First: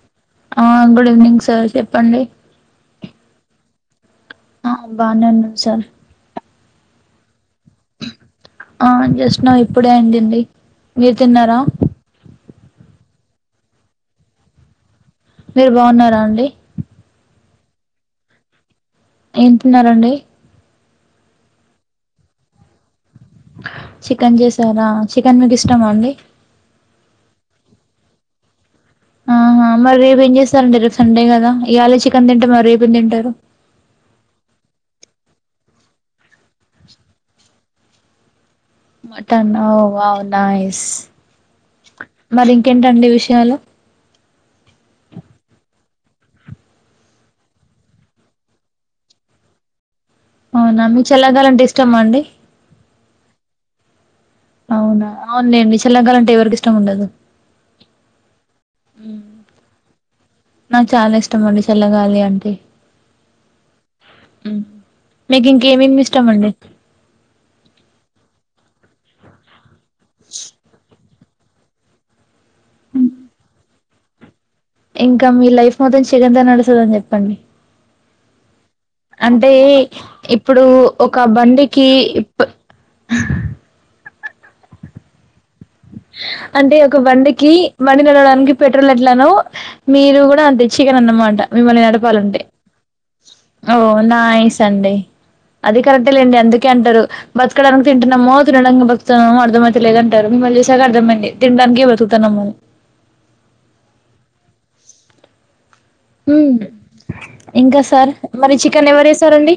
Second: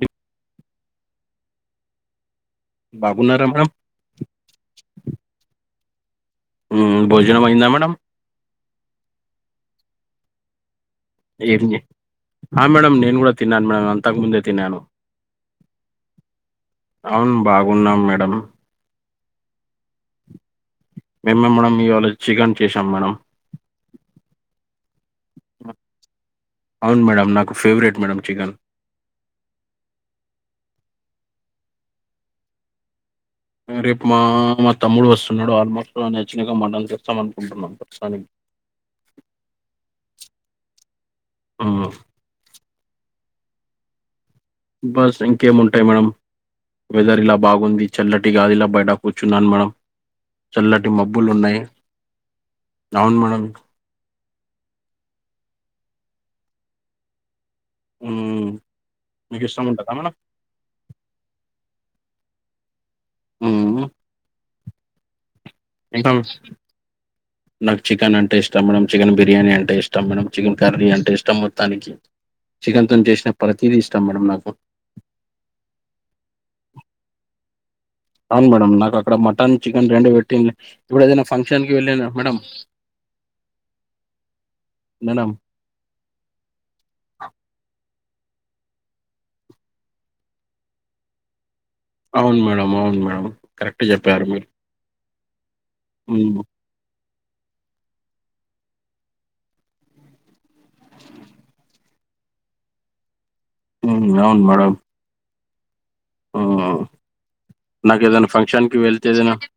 రిం ఆ good evening sir చెప్పండి బాగున్నారా మేడం ఆ బానే ఉన్నాను సార్ ఉమ్ భోజనం అయ్యందా మేడంమ్ ఆ జస్ట్ నావ్ ఇప్పుడే అయిందండి మీరు తిన్నారా మేడం నేను కూడా తిన్నాను మేడం అంతకుముందే తిన్నాను మీరు బాగున్నారా అండి అవును బాగున్నాం మేడం ఏ తిన్నారండి మేమే మేడం ఇవాళ చికెన్ చేసాం మేడం చికెన్ చేసారా చికెన్ మీకు ఇష్టమా అండి అవును మేడం నాకు ఫేవరెట్ మేడం చికెన్ ఆహా మరి రేపు ఏం చేస్తారండి రేపు సండే కదా ఇయళ చికెన్ తింటే మరి రేపు ఏ తింటారు రేపు మా మా తమ్ముడు వస్తున్నాడు ఆల్మోస్ట్ నచ్చినగా మనం ఇస్తాం అనుకుంటున్నాం సనం మటన్ వావ్ నైస్ ఉమ్, మరి ఇంకేంటండి విషయాలు బస్ ఇంకేముంటాయి మేడంమ్ వెదర్ ఇలా బాగుంది చల్లటిగాలిల ఇలా బయట కూర్చున్నాను మనం అవునా చల్లటి మీకు మబ్బులు చల్లగాలి ఉన్నాయి అంటే ఇష్టమా అండి అవును మేడమ్ అవునా అవులేండి చల్లగాలి అంటే ఎవరికి ఇష్టం ఉండదు ఉ మీకు ఇష్టం ఉంటాదా మేడమ్ నాకు చాలా ఇష్టం అండి చల్లగాలి అంటే ఉ మీకు ఇంకేమేమి ఇంకా ఇష్టండీ నాకు చికెన్ అంటే ఇష్టం మేడం చికెన్ బిర్యానీ అంటే ఇష్టం మేడం చికెన్ కర్రీ అంటే ఇష్టం మొత్తానికి చికెన్ తో చేసిన ప్రతీదీ ఇష్టాం మేడం నాకు ఇంకా మీ లైఫ్ మొత్తం చికెన్తో నడుస్తాదని చెప్పండి అవును మేడం నాకు అక్కడ మటన్ చికెన్ రెండు పెట్టింది ఇప్పుడు ఒక ఏదైనా ఫంక్షన్ కి బండికి వెళ్ళిన మేడం ఇప్ మేడమ్ అంటే ఒక బండికి బండి నడవడానికి పెట్రోల్ ఎట్లానో మీరు కూడా అంతే చికెన్ అన్నమాట మిమల్ని నడ పా లాంటే అవును మేడం అవును మేడం ఓ కరెక్ట్ చెప్పారు మీరు నైస్ అండి అది కరెక్టే ఉమ్, లేండి అందుకు కే అంటారు బతకడానికి తింటున్నామో తినడానికి బతుతున్నామో అర్థమయితేలేదంటారు మిమల్ని చూస్ సాక అర్థం అయ్యింది తినడానికే బతుకుతున్నాము హు అవున్ మేడం ఆ హ్మ్. ఇంకా నాకు సార్ ఏదైనా మరి ఫంక్షన్కి చికెన్ ఎవరు వెళ్తేదేన్న జేసారండి?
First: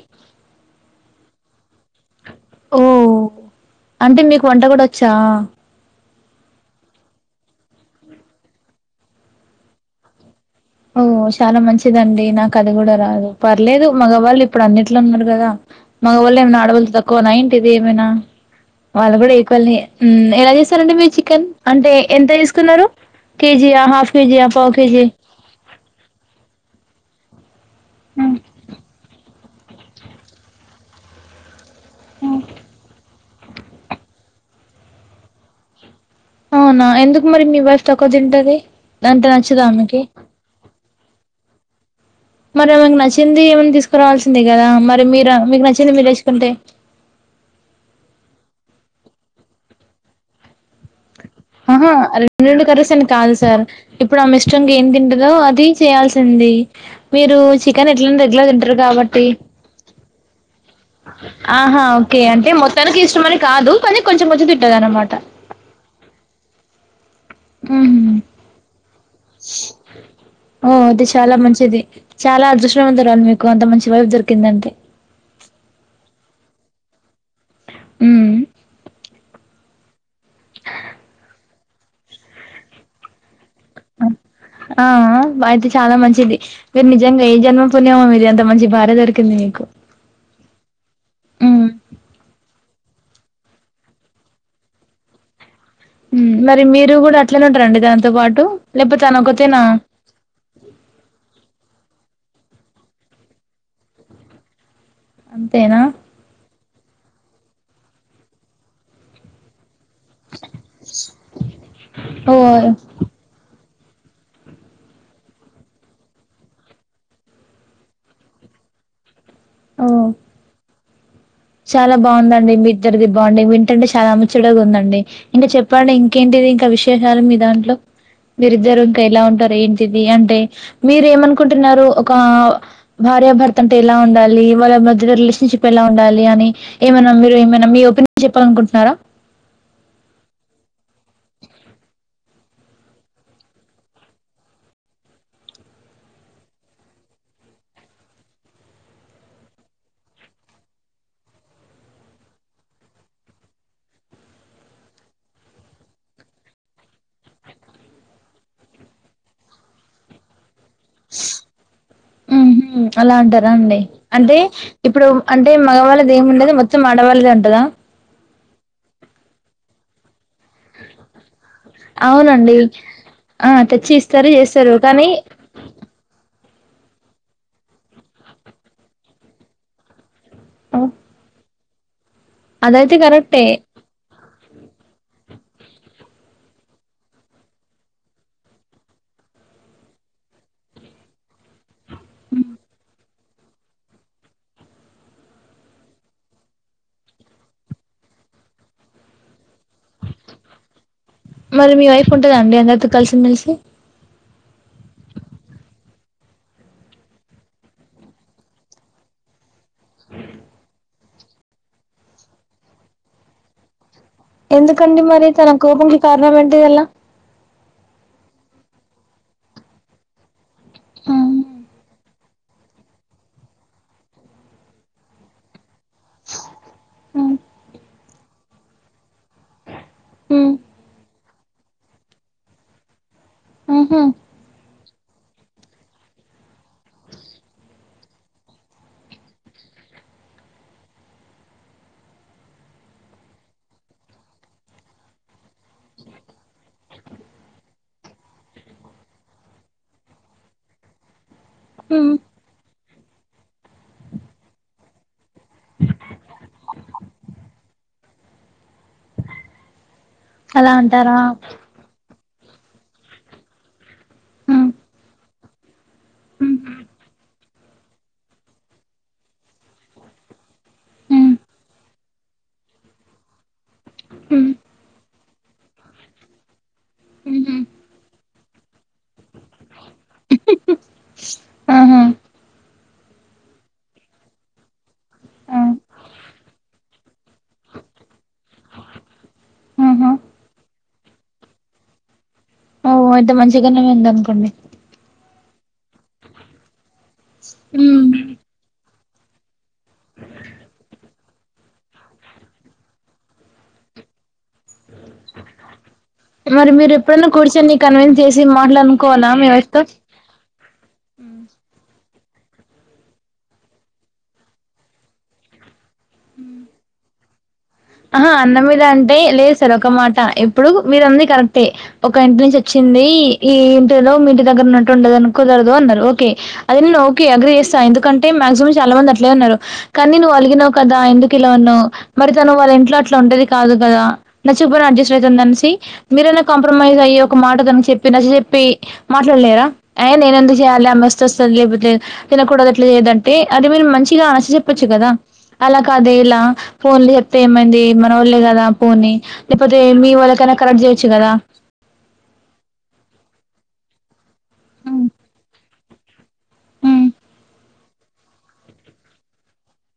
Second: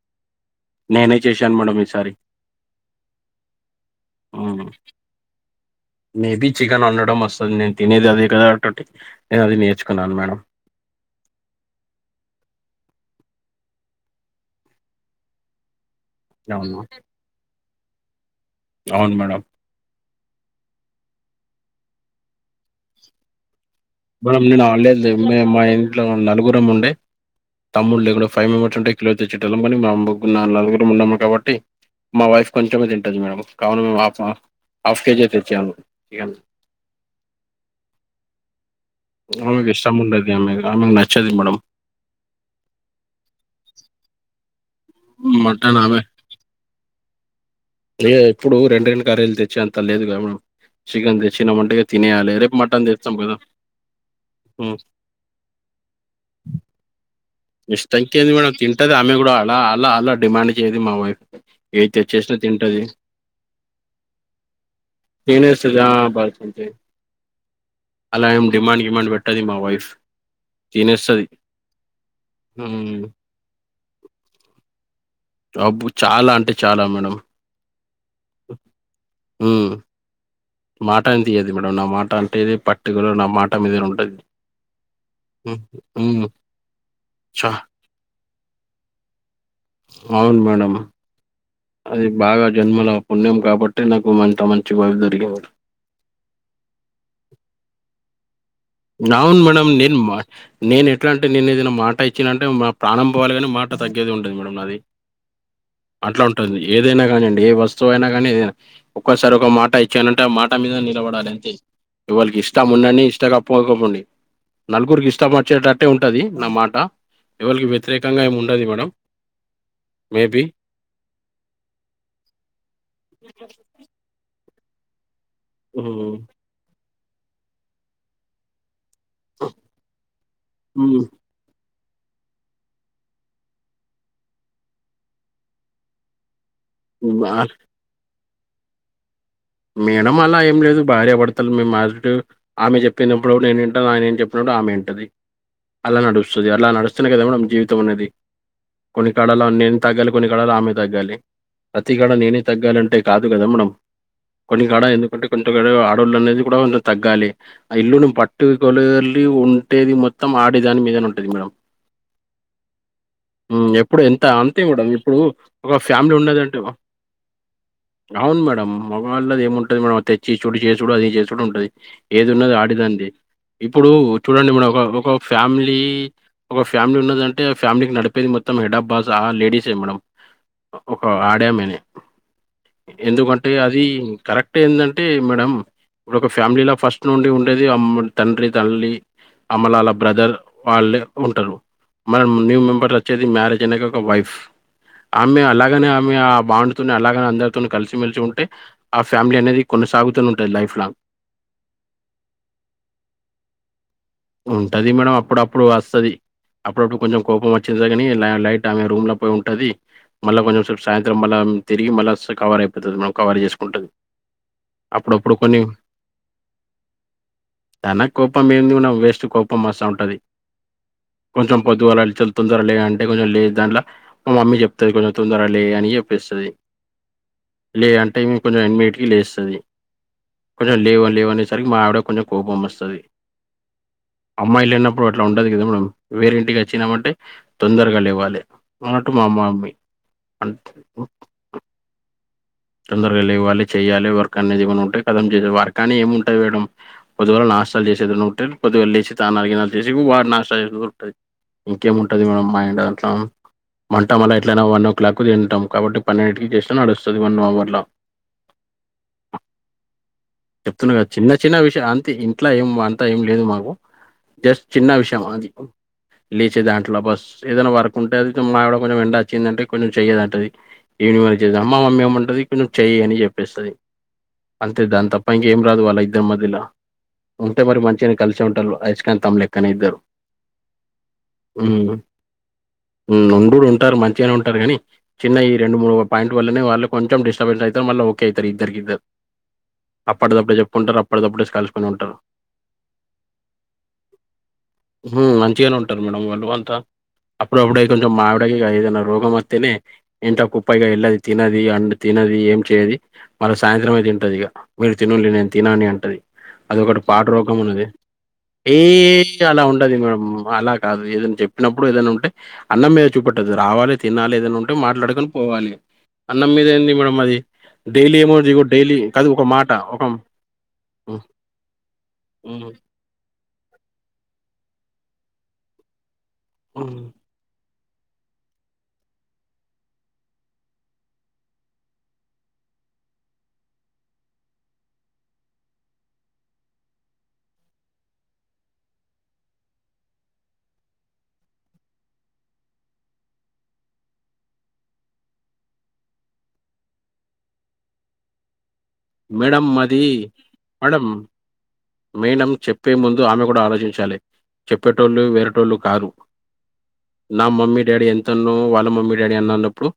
నేనే చేశాను మేడం ఈసారి ఓ అంటే మీకు వంట హ్మ్, కూడా వచ్చా మేబీ చికెన్ వండడం వస్తుంది నేను తినేది అదే కదా కాబట్టి నేను అది నేర్చుకున్నాను మేడం ఓ చాలా మంచిదండి నాకు అది కూడా రాదు పర్లేదు మగవాళ్ళు ఇప్పుడు అన్నిట్లో ఉన్నారు కదా మగవాళ్ళ ఏమనా అవును ఆడవాళ్ల తక్కువ నా ఏంటిది ఏమైనా అవును వాళ్ళు కూడా మేడం ఈక్వలే ఎలా చేస్తారండి మీరు చికెన్ అంటే ఎంత తీసుకున్నారు కేజీ ఆ హాఫ్ మేడమ్ కేజీయా? నేను పావు హాలీడేస్ కేజీ? లేవ్ మేడమ్ మా ఇంట్లో నలుగురం ఉండే తమ్ముళ్ళ కూడా ఫైవ్ మెంబర్స్ ఉంటే కిలో తెచ్చేట్టలం కాని మా ము నా నలుగురం ఉన్నాము కాబట్టి మా వైఫ్ కొంచమే తింటది మేడం కావున మేము హఫ్ హాఫ్ కేజీఏ తెచ్చాం ఇగ అవునా ఎందుకు మరి మీ వైఫ్ తక్కువ తింటది అంటే నచ్చదా అమెకు ఇష్టం ఆమెకి? ఉండది ఆమె ఆమెకు నచ్చది మేడం మరి ఆమెకు నచ్చింది ఏమైన్నా తీసుకురావాల్సిందే కదా మరి మీరు మీకు మటన్ నచ్చింది మీరు తెచ్చుకుంటే లే ఇప్పుడు రెండు రెండు కర్రీలు తెచ్చేయంత లేదుగా మేడమ్ ఆహా రెండు రెండు మటన్ కర్రీస్ అని తెస్తాం కదా కాదు సార్ ఇప్పుడు ఆమె ఇష్టంగా ఉమ్. ఏం తింటదో అది చేయాల్సింది మీరు చికెన్ ఇష్టం ఎట్లైనా కేంది రెగ్యులర్ మేడం తింటారు తింటది ఆమె కాబట్టి కూడా అలా అలా అలా డిమాండింగ్ ఆహా ఓకే అంటే తింటది మొత్తానికి ఇష్టంమని కాదు కానీ కొంచెం కొంచెం తింటాది అనమాట చి ఆ మ్మ్ అలా ఏం డిమాండ్ గిమాండ్ పెట్ ఓ అది చాలా మంచిది చాలా ఉమ్ అదృష్టవంతురాలు మీకు అంత మంచి వైఫ్ దొరికిందంటే మీకు జబు చాలా అంటే చాలా మేడం ఉ ఊ మాటని తీయదు మేడం నా మాట అంటే పట్టుకలో నా మాట మీదే ఉంటది ఆ హ్మ్. అయితే చాలా హ్మ్. మంచిది మీరు నిజంగా ఏ చ జన్మ పుణ్యమో అంత మంచి భార్య దొరికింది మీకు అవును మేడమ్ మ్మ్. అది బాగా జన్మల పుణ్యం కాబట్టి నాకు అంత మంచి భార్య దొరికింది మరి మీరు కూడా అట్లనే ఉంటారండి దానితో పాటు లేకపోతే తనొకతేనా టూ మచ్ నేను ఎట్లా అంటే నేను ఏదైనా మాట ఇచ్చినంటే మా ప్రాణం పోవాలి కాని మాట తగ్గేదే ఉండదు మేడం అది అంతేనా అట్లా ఉంటుంది ఏదైనా కానీండి ఏ వస్తువు అయినా కానీ ఒక్కోసారి ఒక మాట ఇచ్చానంటే మాట మీద నిలబడాలి అంతే ఓ ఎవరికి ఇష్టం ఉండండి ఇష్టగా పోకపోండి నలుగురికి ఇష్టం వచ్చేటట్టే ఉంటది నా మాట ఎవలకి వ్యతిరేకంగా ఏమి ఉండదు మేడం ఓ [unintelligible] చాలా బాగుందండి మీ ఇద్దరిది బాండింగ్ వింటుంటే చాలా అ ముచ్చడగా ఉందండి ఇంకా చెప్పండి హ్మ్. ఇంకేంటిది ఇంకా విశేషాలు మీ దాంట్లో మీరిద్దరు ఎలా ఉంటారు ఏంటిది అంటే మీరు హ్మ్. ఏమనుకుంటున్నారు [unintelligible] ఒక భార్యాభర్త అంటే ఎలా ఉండాలి వాళ్ళ మధ్యలో రిలేషన్షిప్ ఎలా ఉండాలి అని [unintelligible] మీరు ఆహ్, ఏమైన్నా మీ ఒపీనియన్ చెప్పాలనుకుంటున్నారా మేడం అలా ఏం లేదు భార్య భర్తలు మేము [unintelligible] ఆమె చెప్పినప్పుడు నేను వింటాను ఆయన చెప్పినప్పుడు ఆమె వింటది అలా నడుస్తుది అలా నడుస్తూనే కదా మేడం జీవితం అన్నది కొన్ని కళలు నేను తగ్గాలి కొన్ని కళాలు ఆమె తగ్గాలి ప్రతి కూడ నేనే తగ్గాలంటే కాదు కదా మేడం కొన్ని గడ ఎందుకంటే కొంత ఆడవుళ్ళ అనేది కూడా తగ్గాలి ఆ ఇల్లును పట్టు కొలలి ఉంటేది మొత్తం ఆడదాని మీదనే ఉంటది మేడం [unintelligible] ఉహు అలా అంటారా హ్మ్. అండి ఎప్పుడు ఎంత అంటే అంతే మేడం. ఇప్పుడు అంటే ఒక మగవాళ్ళది ఫ్యామిలీ ఏమి ఉండదు ఉన్నదంటే మొత్తం ఆడవాళ్ళదే ఉంటద అవును మేడం మగళ్ళది ఏముంటుది మేడం తెచ్చి చూడు చ చే చూడు అది చేస చూడు ఉంటది ఏది ఉన్నది అవునండి ఆడిదాంది ఆ ఇప్పుడు తెచ్చి ఇస్తారు చూడండి మన చేస్తారు ఒక కానీ ఒక ఫ్యామిలీ ఒక ఫ్యామిలీ ఉన్నదంటే ఆ ఫ్యామిలీకి నడిపేది మొత్తం హెడ్ ఆఫ్ బాస్ ఆ లేడీస్ మేడం [unintelligible] అదైతే కరెక్టే ఎందుకంటే అ అది కరెక్ట్ ఏందంటే మేడం ఇప్పుడు ఒక ఫ్యామిలో ఫస్ట్ నుండి ఉండేది అమ్మ తండ్రి తల్లి అమ్మలాల వాళ్ళ బ్రదర్ వాళ్ళే ఉంటారు మనం న్యూ మెంబర్ల వచ్చేది మ్యారేజ్ [unintelligible] ఒక వైఫ్ ఆమె అలాగనే ఆమె ఆ బాండ్ తోనే అలాగనే అందరితో కలిసిమెలిసి ఉంట అంటే ఆ ఫ్యామిలీ అనేది కొనసాగుతూనే ఉంటుంది లైఫ్ లాంగ్ మరి మీ వైఫ్ ఉంటదండి అందరితో కలిసిమెలిసి ఉంటుంది మేడం అప్పుడప్పుడు వస్తది అప్పుడప్పుడు కొంచెం కోపం వచ్చింది కానీ లైట్ ఆమె రూమ్ లో పోయి ఉంటుంది మళ్ళా కొంచెం సేపు సాయంత్రం మళ్ళా తిరిగి మళ్ళా కవర్ అయిపోతుంది మేడం కవర్ చేసుకుంటది ఎందుకండి మరి అప్పుడప్పుడు తన కొన్ని కోపంకి కారణం అంటే ఎలా తన కోపం ఏంది ఉన్నా వేస్ట్ కోపం వస్తా ఉంటుంది కొంచెం పొద్దువాల అడిచ తొందర లే అంటే కొంచెం లేదు దాంట్లో మా మమ్మీ చెప్తుంది కొంచెం తొందర లే అని చెప్పిస్తాది లేదు అంటే కొంచెం [unintelligible] లేస్తది కొంచెం లేవు లేవు అనేసరికి మా ఆవిడ కి కొంచెం కోపం వస్తది ఆహా అమ్మాయిలు లేనప్పుడు అట్ల ఉండదు కదా మేడం వేరే ఇంటికి వచ్చినామంటే తొందరగ లేవ్వాలి అన్నట్టు మా మమ్మీ అం తొందరగా లేవ్వాలి చెయాలి వర్క్ అనేది ఏమి ఉంటాయి కథం చేసే వర్క్ అని ఏమి ఉంటాది మేడం పొదివల నాష్టాలు చేసేది ఉంటే కొద్దిగా లేసి స్నానాలు దినాలు చేసి వాడు నాష్ట చేసే ఉంటుంది ఇంకేముంటుంది మేడం మైండ్ అట్ల మంట అలా ఎట్లయినా వన్ ఓ క్లా కు తింటాం కాబట్టి పన్నెంకి చేస్తే నడుస్త [unintelligible] [unintelligible] అలా చెప్తున్నా కదా అంటారా చిన్న చిన్న విషయ అంతే అట్లా ఏం అంతా ఏం లేదు మాకు జస్ట్ చిన్న విషం అది లేచే దాంట్లో బస్ ఏదైనా వర్క్ ఉంటే అది మా ఆవిడ కొంచెం ఎండ వచ్చిందంటే కొంచెం చెయ్యది అంటాది ఈవినింగ్ వర్క్ చేస్తే అమ్మ మమ్మీ ఏమంటాది ఇక నువ్వు చెయ్యని చెప్పేస్తాది అంతే దాని తప్ప ఇంకేం రాదు వాళ్ల ఇద్దరి మధ్యల ఉంటే మరి మంచిగానే కలిసి ఉంటాళ్ళు అయస్కాంతం లేక్కనే ఇద్దరు ఉమ్మ్ ఆహా ఉమ్మ్ ఉంటుడు ఉంటారు మంచిగానే ఉంటారు గాని చిన్న ఈ రెండు మూడు పాయిం ట్ వల్లనే వాళ్ళు కొంచెం డిస్టబెన్స్ అయితారు మళ్ళా ఓకే అయితారు ఇద్దరికిద్ద అప్పటిదప్పుడే చెప్పుకుంటారు అప్పటిదప్పుడే కలుసుకుని ఉంటారు ఓ అయితే మంచిగానే ఉంది అనుకోండి ఉమ్మ్ మంచిగానే ఉంటారు మేడం వాళ్ళు అంతా అప్పుడు అప్పుడే కొంచెం మా ఆవిడకి ఇగ ఏదైనా రోగం వస్తేనే ఇంట్లో కుప్ప ఇగ ఎల్లది తినది అండ్ తినది ఏం చెయది మళ్ల సాయంత్రమే తింటది ఇగ మీరు తినుళ్లి నేను తినని అంటది మరి మీరు అదొకటి ఎప్పుడైనా పాడు రోగం కూర్చొని ఉన్నది కన్విన్స్ చేసి ఏయ్ మాట్లాడుకోవాలా మీ అలా వైఫ్ తో ఉంటది మేడం అలా కాదు ఏదనా చెప్పినప్పుడు ఏదన్నా ఉంటే అన్నం మీద చూపెట్టదు రావాలి తినాలి ఏదనా ఉంటే మాట్లాడుకొని పోవాలి అన్నం మీద ఏంది మేడం అది డైలీ ఆహా ఏమో అన్న దిగు మీద డైలీ అంటే కాదు లేదు సార్ ఒక మాట ఇప్పుడు హ్మ్. మీరన్నది కరెక్టే ఒక ఇంటి నుంచి హ్మ్. వచ్చింది ఈ ఇంటిలో మీ ఇంటి దగ్గర ఉన్నట్టు ఉండదు అని కుదరదు అన్నారు ఓకే ఆయన్ని హ్మ్. ఓ కే అగ్రీ చేస్తా ఎందుకంటే మాక్సిమం చాలా మంది అట్లే అన్నారు కానీ నువ్వు అలిగినావు కదా ఎందుకు ఇలా అన్నావు మరి తను వాళ్ళింట్లో అట్లా ఉంటేది కాదు కదా నచ్చకపోయినా అడ్జస్ట్ అయితుంది అనేసి మీరైనా కాంప్రమైజ్ అయ్యి ఒక మాట తనికి చెప్పి నచ్చచెప్పి మాట్లాడలేరా అయి నేనెందుకు చేయాలి ఆమె వస్తే వస్తది లేక్పోతే లే తినకూడదు ఎట్లా చేయదంటే అది మీరు మంచిగా నచ్చ చెప్పొచ్చు కదా అలా కాదే ఇలా ఫోన్లు తే ఏమైంది మన వాళ్లే కదా పొని మేడం లేక్పోతే అది మీ వాళ్ళకైనా కరెక్ట్ మేడం చేయొచ్చు కదా మేడం చెప్పే ముందు ఆమె కూడా ఆలోచించాలి హ్మ్ చెప్పేటోళ్ళు వేరేటోళ్ళు కాదు హ్మ్ నా మమ్మీ డాడీ ఎంతన్నో వాళ్ళ మమ్మీ డాడీ అన్న అన్నప్పుడు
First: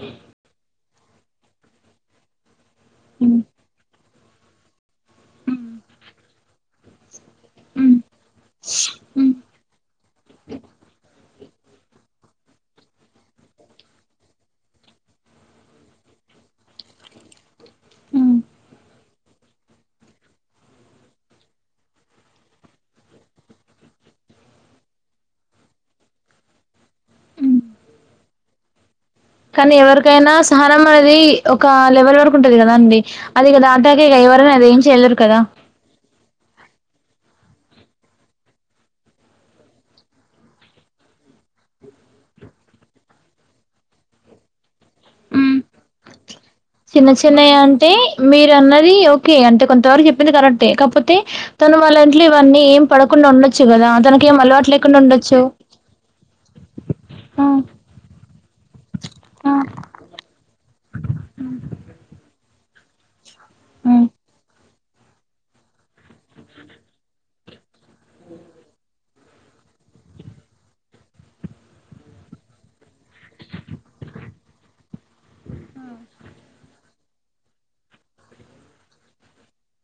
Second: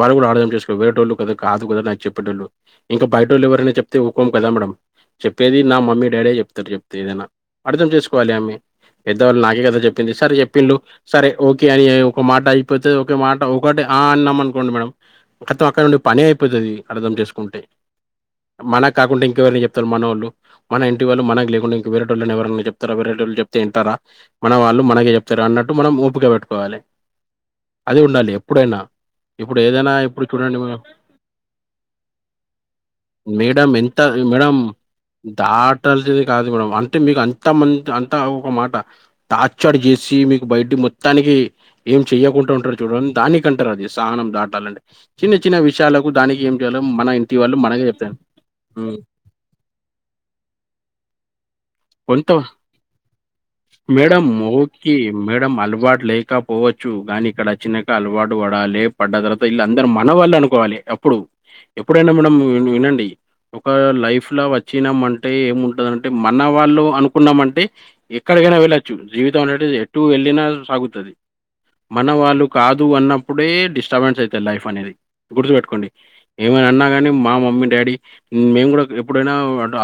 వాళ్లు కూడా అర్థం చేసు వేరేటోళ్లు కదా కాదు కదా నాకు చెప్పేటోళ్ళు ఇంకా హ్మ్ బయటోళ్ళు ఎవరన్నా చెప్తే ఊకోం కదా మేడం చెప్పేది నా మమ్మీ డాడీయే చెప్తారు చెప్తే ఏదైనా అర్థం హ్మ్ చేసుకోవాలి ఆమె హ్మ్ పెద్దవాళ్ళు నాకే కదా చెప్పింది సరే చెప్పిళ్ళు సరే ఓకే అని ఒక మాట అయిపోతే ఒక మాట ఒకటి ఆ అన్నాం అనుకోండి మేడం కతం అక్కడ నుండి పనే అయిపోతాది అర్థం చేసుకుంటే హ్మ్ మనకు కాకుంటే ఇంకెవరికి చెప్తారు మనోళ్లు మన ఇం టి వాళ్ళు మనకు లేకుండా ఇంకా వేరేటోళ్లను ఎవరనా చెప్తారా వేరేటోళ్ళు చెప్తే ఇంటారా మన వాళ్ళు మనకే చెప్తారు అన్నట్టు మనం ఓపిక పెట్టుకోవాలే అదే ఉండాలి ఎప్పుడైనా ఇప్పుడు కానీ ఏదైనా ఇప్పుడు ఎవరికైనా చూడండి మేడం, సహనం అనేది ఒక లెవెల్ వరకు ఉంటది కదా అండి అది ఇగ మేడం దాటాక ఇగ ఎవరన్నా అది ఏం చేయలేరు కదా ట్టాల్సింది కాదు మేడం అంటే మీకు అంత మంత్ అంత ఒక మాట టాచ్చర్ చేసి మీకు బయటి మొత్తానికి ఏం చెయ్యకుంటే ఉంటారు చూడం దానికి అంటారు అది సహనం దాటాలంటే చిన్న చిన్న హ్మ్ విషయాలకు దానికి ఏం చేయాలో మన చిన్న ఇంటి చిన్నయి వాళ్ళు మనకే అంటే చెప్తా మీరు అన్నది ఉమ్మ్ ఓకే అంటే కొంతవరకు చెప్పింది కరెక్టే కాకపోతే తను వాళ్ళ ఇంట్లో కొంత ఇవన్నీ ఏం పడకుండా ఉండొచ్చు కదా? మేడం తనకు ఏం అలవాటు లేకుండా ఉండొచ్చు. పోవచ్చు గాని ఆ ఇక్కడ చిన్న అలవాటు పడాలి పడ్డ తర్వాత ఆ వీళ్ళ అందరూ మన వాల్ళు అనుకోవాలి అప్పుడు. ఎప్పుడైనా మేడం వినండి ఒక హ్మ్ లైఫ్ లో వచ్చినం అంటే ఏముంటదంటే మన మన వాళ్ళు అనుకున్నామంటే ఎక్కడికైనా వెళ్ళచ్చు జీవితం అనేది ఎటు వెళ్ళినా సాగుతాది. మనను వాళ్ళు కాదు అన్నప్పుడే డిస్టర్బెన్స్ అవుతాది లైఫ్ అనేది గుర్తుపెట్టుకోండి. ఏమైనా అన్నా కానీ మా మమ్మీ డాడీ మేము కూడా ఎప్పుడైనా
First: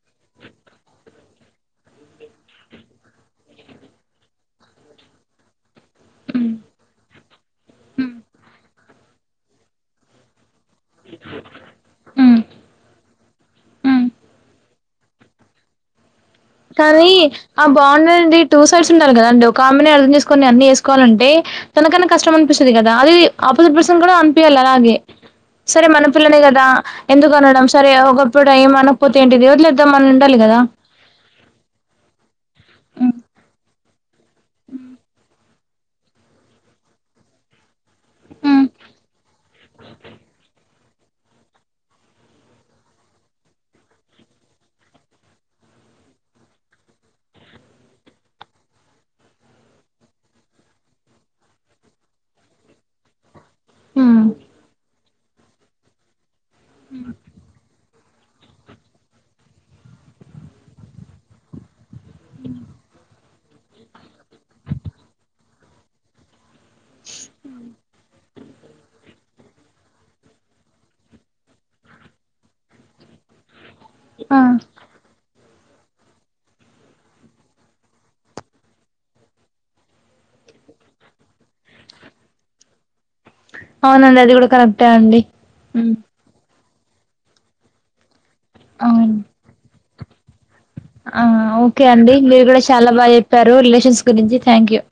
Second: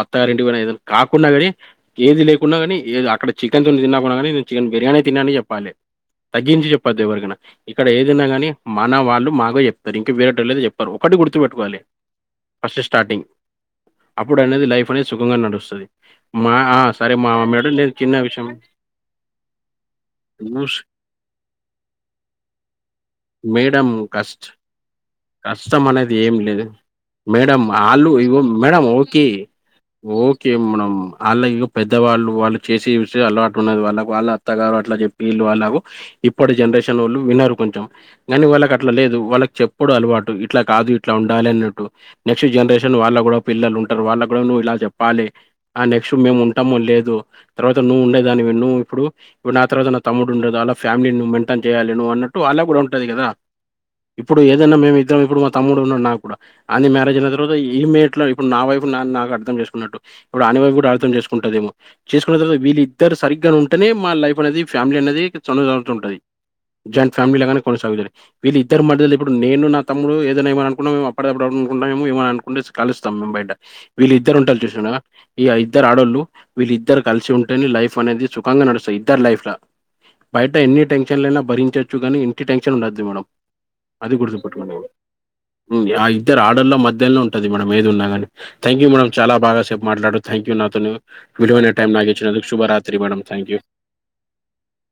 అత్తగారి ఇంటి పోయినా ఏదైనా కాప్ కుండా కానీ ఏది లేకుండా నీ ఏది అక్కడ చికెన్ తో తిన్నాకున్నా కానీ నేను చికెన్ బిర్యానే తిన్నా అని చెప్పాలి. తగ్గించి చెప్పద్దు ఎవరికైనా ఇక్కడ హ్మ్ ఏదన్నా గాని మన వాళ్ళు మాతో చెప్తారు ఇంకా వేరేటోళ్లకు చెప్పరు. ఒకటి గుర్తుపెట్టుకోవాలి. హ్మ్ ఫస్ట్ స్టార్టింగ్ హ్మ్ అప్పుడు అనేది లైఫ్ అనేది సుఖంగా నడుస్తాది. కానీ ఆ బాండ్ చిన్న అండి విషయం టూ సైడ్స్ ఉండాలి కదండీ. ఒకామెనే అర్థం చేసుకొని అన్నీ చూసి చేసుకోవాలంటే? తనకయినా కష్టం అనిపిస్తుది కదా అది ఆపోజిట్ మేడం పర్సన్ కూడా కష్ట అనిపీయాలి అలాగే కష్టం సరే మన అనేది ఏం పిల్లనే కదా లేదు. ఎందుకు మేడం అనడం సరే ఆళ్ళు ఇగో ఒకప్పుటి ఏం మేడం అనకపోతే ఏంటిది ఏం లేదు. మన ఉండాలి కదా వాళ్ళకి పెద్దవాళ్ళు. వాళ్ళు చేసి చూసి అలవాటు ఉన్నది వాళ్ళకి వాళ్ళ అత్తగారు అట్లా చెప్పిళ్ళు వీళ్ళు అలాగో ఇప్పటి జనరేషన్ వాళ్ళు వినరు కొంచెం. గానీ వాళ్ళకి అట్లా లేదు వాళ్ళకి చెప్పుడు అలవాటు ఇట్లా కాదు ఇట్లా ఉండాలి అన్నట్టు. నెక్స్ట్ జనరేషన్ వాళ్ళ కూడా పిల్లలు ఉంటారు వాళ్ళ కూడా నువ్వు ఇలా చెప్పాలి. ఆ నెక్స్ట్ మేము ఉంటామో లేదు తర్వాత నువ్వు ఉండే దానివి నువ్వు ఇప్పుడు ఇప్పుడు నా తర్వాత నా తమ్ముడు ఉండదు అలా ఫ్యామిలీ నువ్వు మెయింటైన్ చేయాలి. నువు అన్నట్టు వాళ్లకు కూడా ఉంటాది కదా? హ్మ్ ఇప్పుడు ఏదన్నా మేము ఇద్దరం ఇప్పుడు మా తమ్ముడు ఉన్నాడు నాకు కూడా ఆయనది మ్యారేజ్ అయి ఈ మెట్లు ఇప్పుడు నా వైఫ్ నా నాకు అర్థం చేసుకున్నట్టు ఇప్పుడు అయన వైఫ్ కూడా అర్థం చేసుకుంటదేమో చేసుకున్న తర్వాత వీళ్ళిద్దరు సరిగ్గా ఉంటనే మా లైఫ్ అనేది ఫ్యామిలీ అనేది చల్లగా ఉంటాది. జయింట్ ఫ్యామిలీ గానే కొససాగుతాది. వీళ్ళిద్దరు మధ్యలో నేను నా తమ్ముడు ఏదన్నా ఏమన్నా అనుకున్నా అప్పుడప్పుడే. అనుకున్నా ఏమ అనుకుండచ్చు. కలుస్తాం మేము బయట. వీళు ఆ ఇద్దరు ఉంటరు చూసినారా ఈ ఇద్దరు ఆడళ్ళు వీళ్ళు ఇద్దరు కలిసి ఉంటేనే. లైఫ్ అనేది సుఖంగా నడుస్తాయి ఈ ఇద్దరు లైఫ్ బయట ఎన్ని టెన్షన్లైనా భరించొచ్చు కాగానీ ఇంటి టెన్షన్ ఉండొద్దు మేడం. అది అవునండి కూడా గుర్తుపెట్టుకోండి. కరెక్టే అండి హ్మ్ ఇద్దరు ఆడోళ్ళ మధ్యలోనే ఉంటది మేడం. ఏది ఉన్నా కానీ థ్యాంక్ మేడం అవును చాల బాగా సేపు మాట్లాడారు. థ్యాంక్ యూ నాతోను ఆ విలువైన ఓకే టైం నాకు అండి మీరు ఇచ్చినందుకు కూడా చాలా శుభరాత్రి బాగా మేడం థ్యాంక్ చెప్పారు యూ రిలేషన్స్ గురించి థాంక్ యూ